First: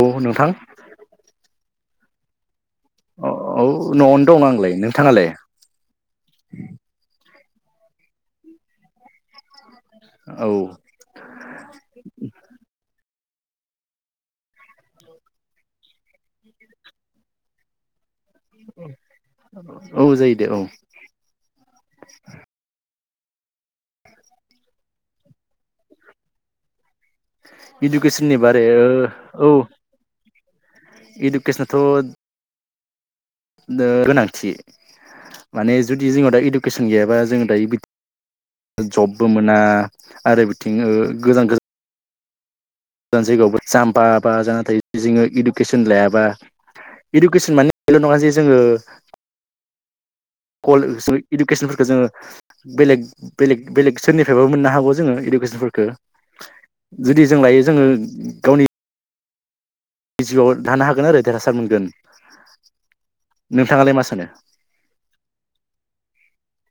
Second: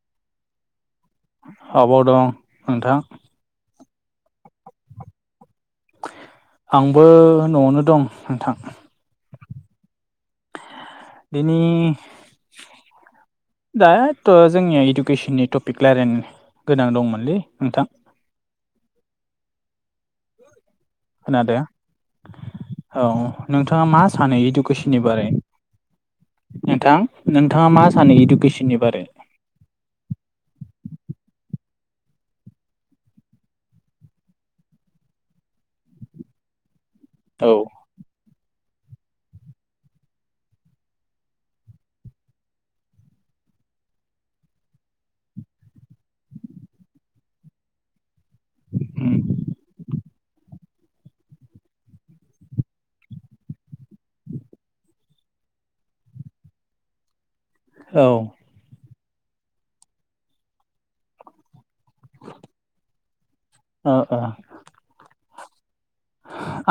औ नोंथां आबाव दं नोंथां औ न'आवनो दं आंलाय नोंथाङालाय आंबो न'आवनो दं नोंथां औ दिनि दाथ' जोंनिया इडुकेसननि टपिक रायलायनो गोनां दंमोनलै नोंथां औ जायो दे औ खोनादो औ नोंथाङा मा सानो इडुकेसननि बारै नोंथां नोंथाङा मा सानो इडुकेसननि बारै औ इडुकेसनाथ' दा गोनांथि माने जुदि जोंनाव दा इडुकेसन गैयाबा जोङो औ दायो बि जबबो मोना आरो बिथिं गोजान गो जान जायगायावबो जाम्फाबा जानाथायो जोंङो इडुकेसन लायाबा इडुकेसन माने बेल' नङा जे जोंङो उम कल इडुकेसनफोरखौ जोंङो बेलेग बेलेग बेलेग सोरनिफ्रायबो मोननो हागौ जोंङो इडुकेसनफोरखौ जुदि जों दायो जोंङो औ ओ गावनि बि जिउआव दानो हागोन ओरो देरहासार मोनगोन नोंथाङालाय मा ओ सानो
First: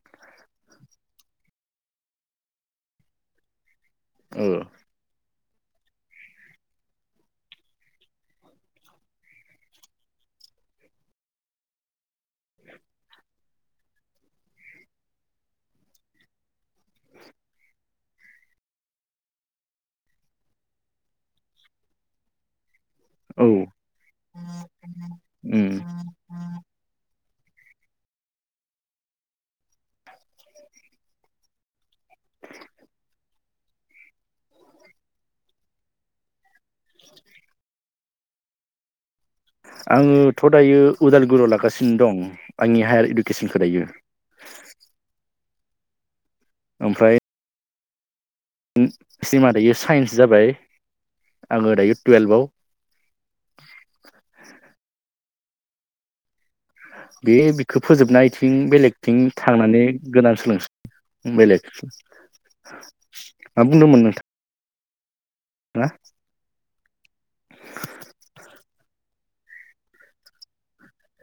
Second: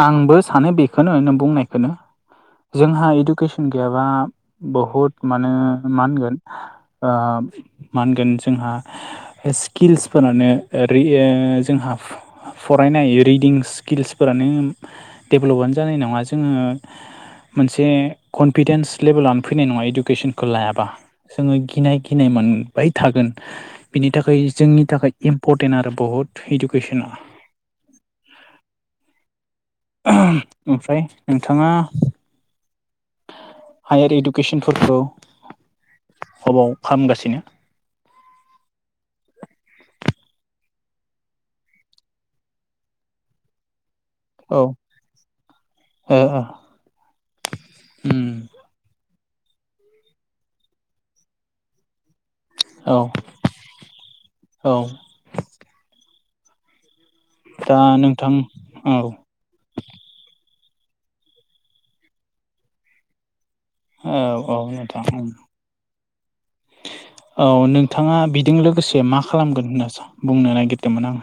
आंबो सानो बेखोनो नों बुंनायखोनो जोंहा इडुकेसन गैयाबा औ बहुद मानो मा होनगोन ओ मा होनगोन जोंहा स्किल्सफोरानो रिओ जोंहाब फरायनाय रिदिं स्किल्सफोरानो डेभलपानो जानाय नङा जोङो मोनसे कनफिदेन्स लेभेलानो फैनाय नङा इडुकेसनखौ लायाबा जोंङो गिनाय गिनाय मोन बाय थागोन औ बिनि थाखाय जोंनि थाखाय इम्परटेन्ट उम आरो बहुद इडुकेसना ओमफ्राय नोंथाङा हायार इडुकेसनफोरखौ हबाव खामगासिनो आङोथ' दायो उदालगुरियाव लागासिनो दं आंनि हायार इडुकेसनखौ दायो। औ ओमफ्राय अम सिमा दायो साइन्स जाबाय आंङो दायो टुयेल्भआव औ औ बे दा बिखो नोंथां फोजोबनायथिं औ बेलेगथिं थांनानै गोनां सोलोंस बेलेग मा औ औ नोंथां औ हो औ नोंथाङा बिदों लोगोसे मा खालामगोन होनना स बुंनो नागिरदोंमोन आं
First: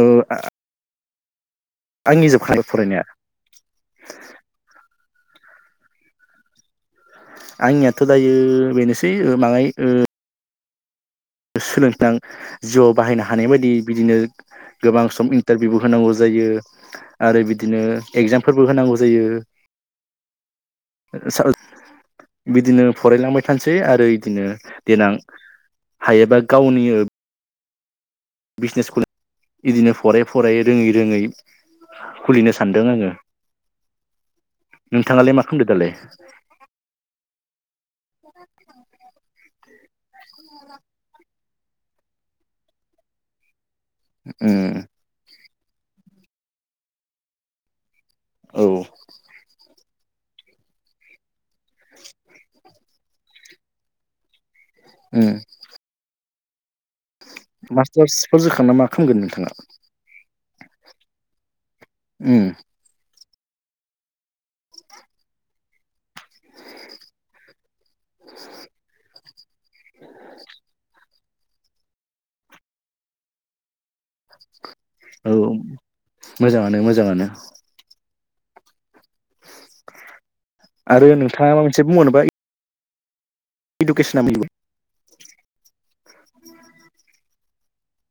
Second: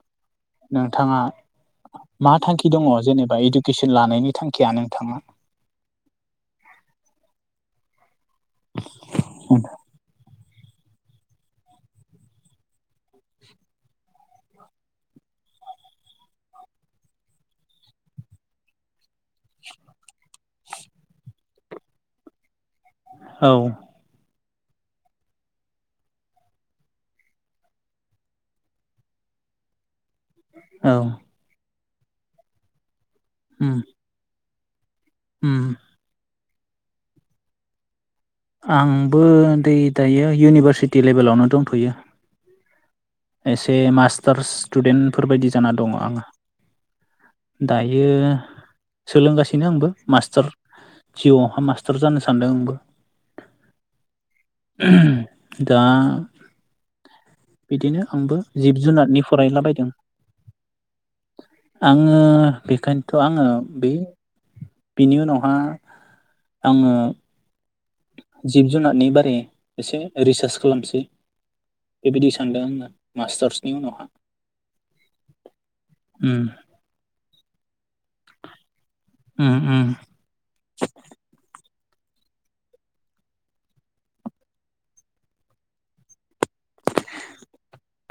ओ आ नोंथाङा मा थांखि दङ फरायनाया जेनेबा इडुकेसन लानायनि थांखिया नोंथाङा आंनियाथ' दायो बेनोसै मांयाइ सोलोंथां जिउआव बाहायनो हानाय बायदि बिदिनो गोबां सम इन्टारभिउबो होनांगौ जायो आरो बिदिनो एगजामफोरबो होनांगौ जायो। [inaudible] बिदिनो फरायलांबाय औ थानोसै आरो इदिनो देनां हायोबा गावनि बिजनेस बिदिनो फरायै फरायै औ रोङै रोङै खुलिनो सानदों आङो अम नोंथाङालाय मा खामदोदालाय आंबो दै दायो इउनिभारसिटि लेभेलावनो दंथ'यो एसे मास्टार स्टुडेन्ट फोरबायदि जाना दङ आङो दायो औ सोलोंगासिनो आंबो मास्टार जिउआवहाय मास्टार जानो सानदों आंबो दा मासट बिदिनो - आंबो जिब जुनारनि फरायलाबायदों आङो बेखायनोथ' आङो बे बिनि उनावहा आङो जिब जुनारनि बारै एसे रिसार्च खालामसै बेबायदि सानदों आङो मास्टार्सनि उनावहा औ उम मोजाङानो मोजाङानो [unintelligible] [unintelligible] आरो नोंथाङा माबा मोनसे बङरोबा इडुकेसनाोबो [unintelligible]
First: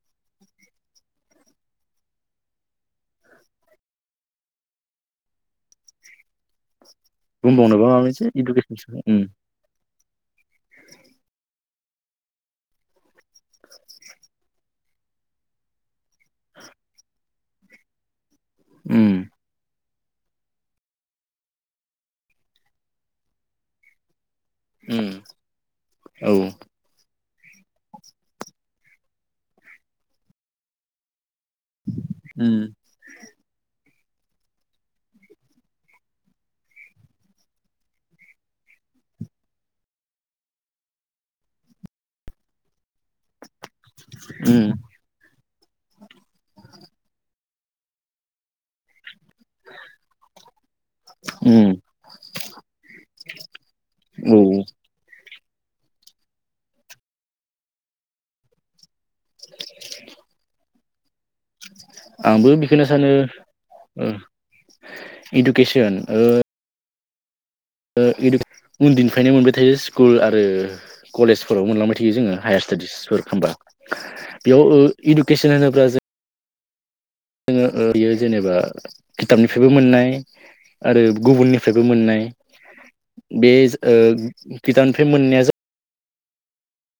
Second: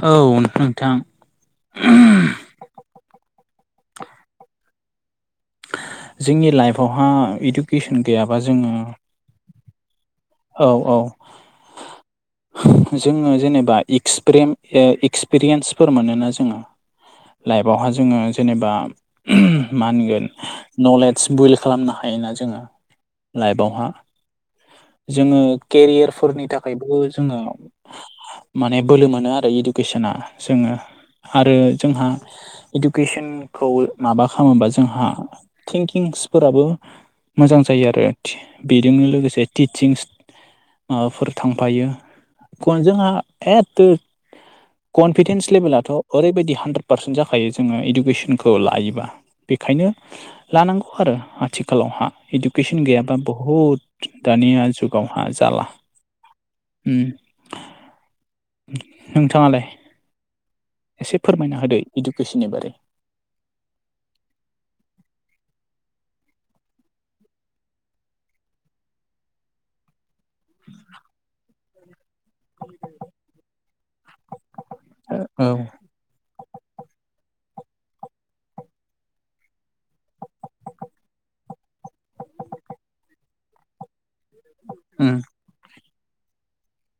औ नोंथां जोंनि लाइफआवहा बुंबावनोबा इडुकेसन माबा मोनसे गैयाबा जोङो इडुकेसननि सायाव उम औ औ जोङो जेनेबा एक्सप्रेम एक्सपिरियेन्सफोर मोनोना जोङो लाइफआवहा जोङो जेनेबा उम मा होनगोन नलेज बिल्ड खालामनो हायोना जोङो लाइफआवहा उम जोङो औ केरियारफोरनि थाखायबो जोङो माने बोलो मोनो आरो इडुकेसना जोङो आरो जोंहा उम इुकेसनखौ माबा खालामोबा जोंहा थिंकिंसफोराबो मोजां जायो आरो बेजोंनो लोगोसे थिंस फोर थांफायो खुन जोंहा एथोद कनफिडेन्स लेभेलाथ' ओरैबायदि हान्द्रेद पार्सेन्ट जाखायो जोङो इडुकेसनखौ लायोबा बेखायनो लानांगौ आरो उम उम आथिखालावहा इडुकेसन गैयाबा बहुद औ दानिया जुगावहा जाला नोंथाङालाय एसे फोरमायना होदो आंबो इडुकेसननि बारै बेखौनो सानो इडुकेसन उन्दैनिफ्रायनो मोनबाय थायो स्कुल आरो कलेजफोराव मोनलांबाय थायो जोङो हायार स्टाडिसफोर खालामोमबा बेयाव औ इडुकेसन होनोब्ला जों जोङो बियो जेनेबा खिथाबनिफ्रायबो मोननाय आरो गुबुननिफ्रायबो मोननाय बे गिटनिफ्राय उम मोननाया ज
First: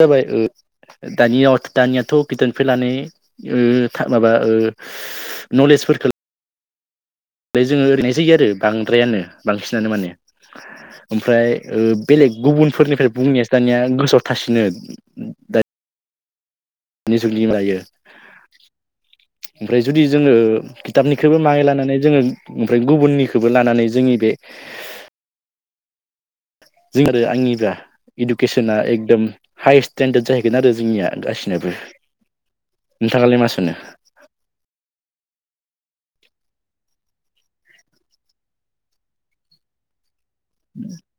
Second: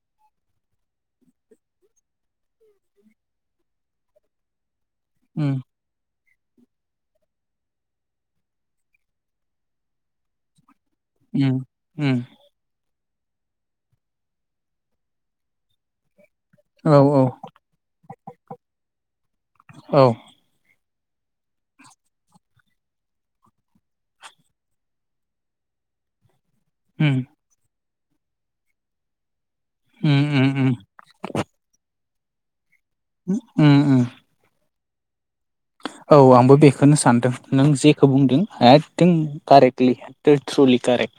जाबाय दानियाव दानियाथ' गोदोनफैनानै माबा उम नलेजफोरखौ ओमफ्राय जोङो ओरैनो जायो आरो बांद्रायानो बांसिनानो माने ओमफ्राय उम उम बेलेग गुबुनफोरनिफ्राय बुंनाययासो दानिया गोजोआव थासिनो द औ औ निसनिमायो ओमफ्राय औ जुदि जोङो दाबनिखौबो माहै लानानै जोङो ओमफ्राय गुबुननिखौबो लानानै जोंनि बे जों उम आरो आंनिबा इडुकेसना एकदम हायस्ट उम स्टेेनडार्ड उम जाहैगोन उम आरो जोंनिया गासिनोबो उम नोंथाङालाय मा सनो उम औ आंबो बेखौनो सानदों नों जेखौ बुंदों एथिं कारेक्टलि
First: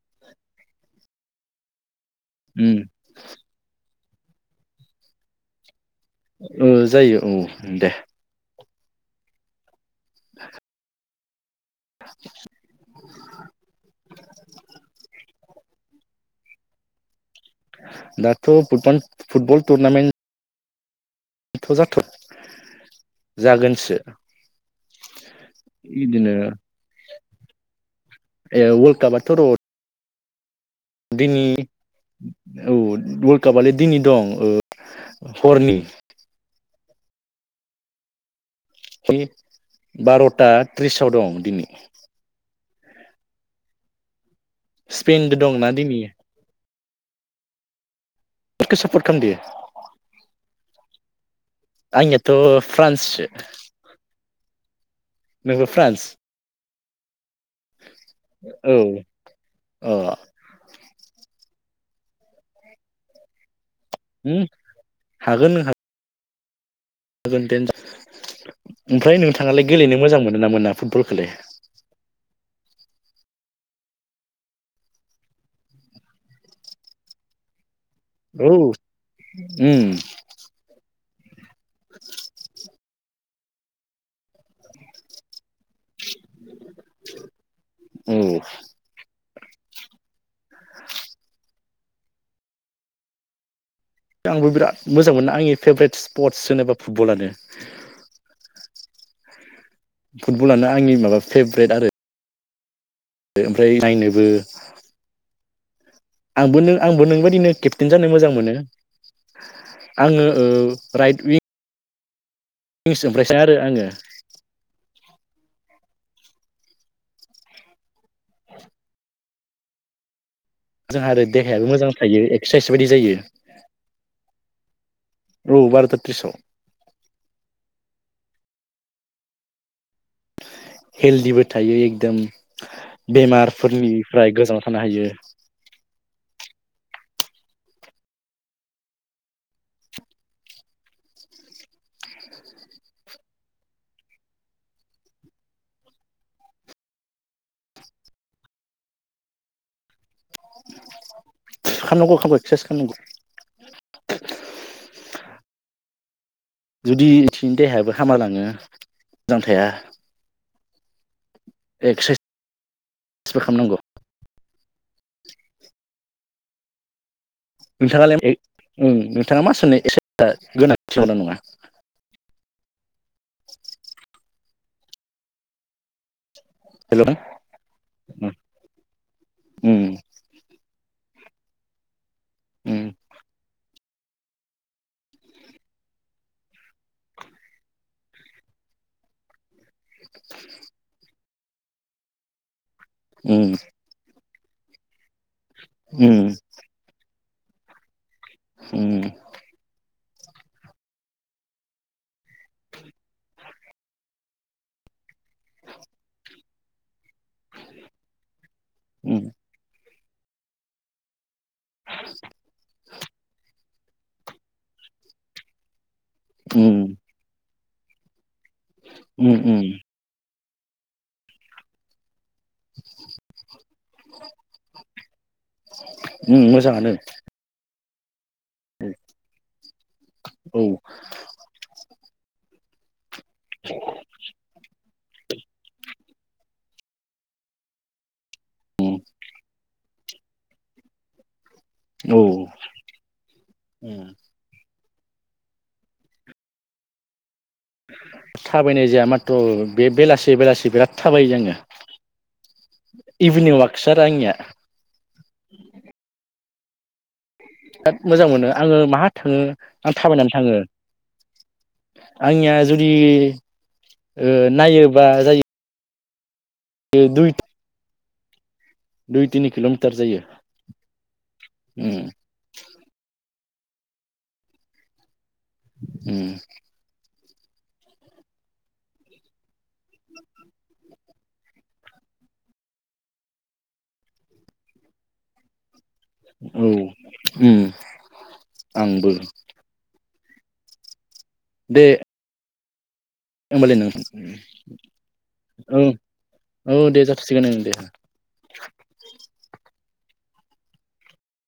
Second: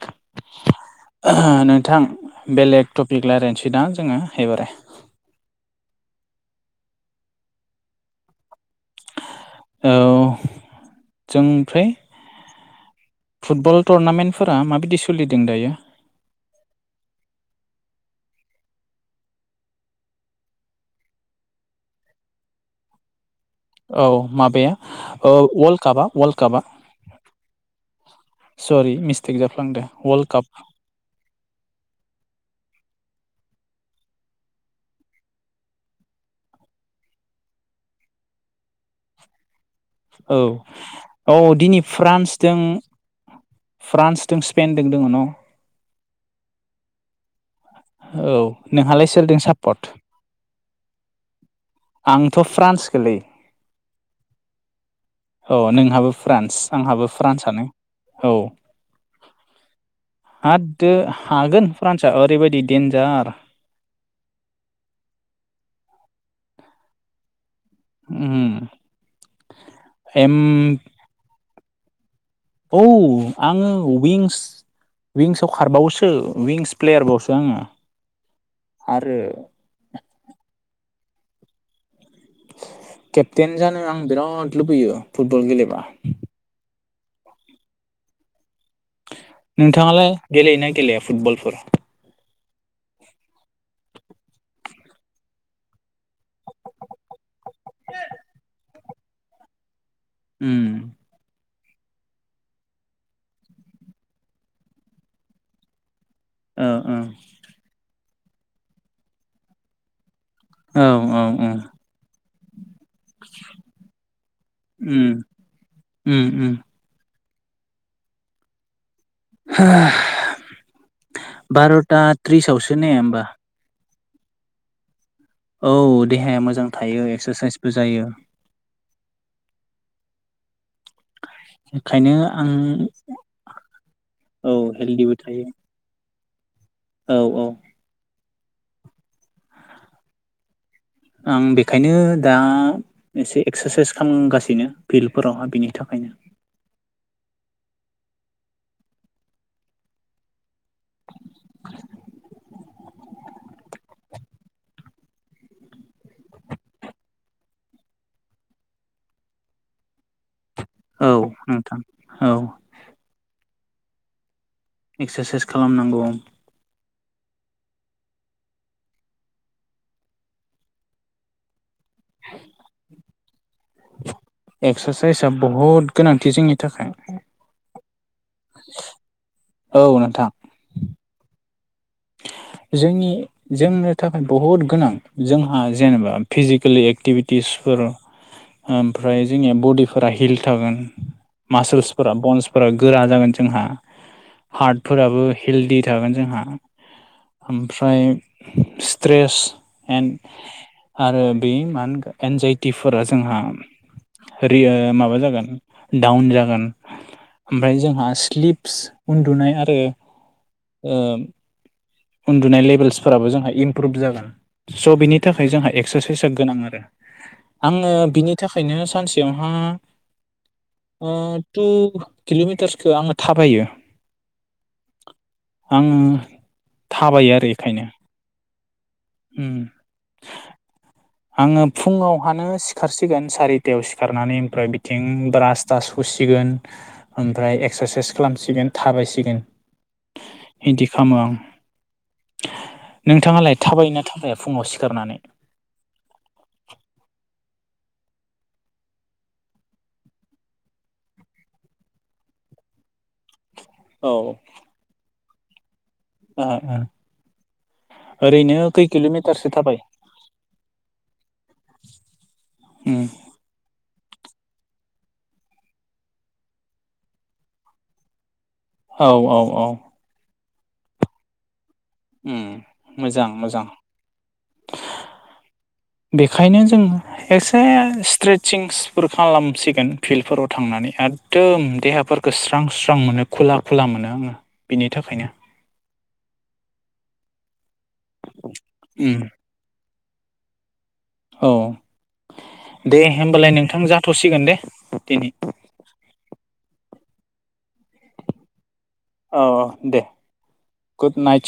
नोंथां उम बेलेग टपिक लायजायनोसै बिदा जोङो हैबाराय जायो औ दे जों ओमफ्राय [unintelligible] फुटबल टुरनामेन्टफोरा माबायदि सोलिदों दायो दाथ' फुटब फुटबल टुरनामेन्ट फजाथ' औ माबाया ओ वालड कापा बिदिनो वाल कापा ए सरि वर्ल्ड कापाथ' मिस्टेक र' जाफ्लांदो वर्ल्ड काप दिनै औ वर्ल्ड कापलाय दिनै दं हरनि ह औ औ दिनै फ्रान्सजों फ्रान्स जों स्पेनदों दङ न' स्पेनजों दंना दिनै औ सोरखौ सापर्ट नोंहालाय खालामदो सोरजों सापर्ट आंनियाथ' आंथ' फ्रान्स गोलै सो अ नोंबो फ्रान्स नोंहाबो फ्रान्स आंहाबो फ्रान्सआनो औ अह होद हागोन फ्रान्सआ ओरैबायदि देन्जार हागोन नोंथां। उम ओमफ्राय नोंथाङालाय गेलेनो मोजां एम मोनो ना मोना फुटबलखौलाय औ आङो विंस विंसाव खारबावोसो विंस प्लेयारबावसो आङो औ। आरो [unintelligible] केप्टेन जानो आं बिराद लुबैयो फुटबल गेलेबा औ नोंथाङालाय गेलेयोना गेलेया फुटबलफोर आंबो बिराद मोजां मोनो आंनि फेभरेट स्पर्टस होनोबा फुटबलानो फुटबलानो उम आंनि माबा फेभरेट आरो ओमफ्राय नायनोबो आंबो ओ नों आंबो नोंबायदिनो केप्टेन जानो मोजां मोनो आङो ओ औ राइद औ उइक औ निस ओमफ्रायसो आरो आङो उम उम उम जोंहा आरो देहायाबो मोजां बार'था थायो एक्सारसाइस थ्रिसावसो बायदि ने जायो होमबा औ बार'था त्रिसाव देहाया मोजां थायो एक्सारसाइसबो जायो हेलदिबो थायो ओंखायनो एकदम आं बेमारफोरनिफ्राय औ गोजानाव थानो हायो हेल्दिबो थायो औ औ आं बेखायनो दा एसे एक्सारसाइस खालामगासिनो फिल्डफोराव बिनि थाखायनो खारनांगौ खालामनांगौ। जुदि एसेंनि देहायाबो हामानाङो मोजां थाया औ। औ एक्सारसाइसबो खालामनांगौ। एक्सारसाइस खालामनांगौ। नोंथाङालाय नोंथाङा मा सानो एसे गोनांथि नगौना नङा? एक्सारसाइसआ बहुद गोनांथि जोंनि थाखाय हेलौ उम [unintelligible] औ नोंथां। उम जोंनि जोंनो थाखाय बहुद गोनां जोंहा जेनेबा फिजिकेेल एक्टिभिटिसफोर ओमफ्राय जोंनिया बडिफोरा हिल थागोन। मासोल्सफोरा बन्स फोर गोरा जागोन उम जोंहा हार्टफोराबो हेल्दि थागोन उम जोंहा। ओमफ्राय उम स्ट्रेस एन आरो बे मा होनगोन एनजाइटिफोरा जोंहा रिया माबा जागोन डाउन जागोन। ओमफाय जोंहा स्लिपस उन्दुनाय आरो ओ उन्दुनाय लेभेल्सफोराबो जोंहा इमप्रुभ जागोन स' बिनि थाखाय जोंहा एक्सारसाइसआ गोनां उम आरो। आङो बिनि थाखायनो उम सानसेयावहा उम अह थु किल'मिटार्सखो आङो थाबायो आङो ओम मोजाङानो। थाबायो आरो एखायनो। उम। औ। आङो फुङावहानो सिखारसिगोन सारिथायाव सि खारनानै ओमफ्राय बिथिं ब्रास थास हुसिगोन ओमफ्राय एक्सारसाइस खालामसिगोन थाबायसिगोन बिदि खामो आं। औ। नोंथाङालाय थाबाय ना उम थाबाया फुङाव सिखारनानै? थाबायनाय जाया माथ्र' बे बेलासे बेलासे बिराद थाबायो जोङो। [inaudible] इभिनिं वाकसार औ आंनिया। ओ ओ ओ। बिराद मोजां मोनो ओरैनो आङो खै माहा थाङो किल'मिटारसो थाबाय आं थाबायनानै थाङो। आंनिया जुदि उम ओ नायोबा जायो ओ दुइ, औ दुइ औ तिनि औ किल'मिटार जायो। उम। ओम मोजां मोजां उम बेखायनो जों एसे स्ट्रेसिंसफोर खालामसिगोन फिल्डफोराव थांनानै आर दोम देहाफोरखौ स्रां स्रां मोनो खुला खुला मोनो आङो बेनि थाखायनो। औ ओम आंबो। उम औ दे दे होमबालाय नोंथां जाथ'सिगोन दे दिनै। औ औ दे जाथ'सिगोन ओं दे। औ औ दे गुद नाइट।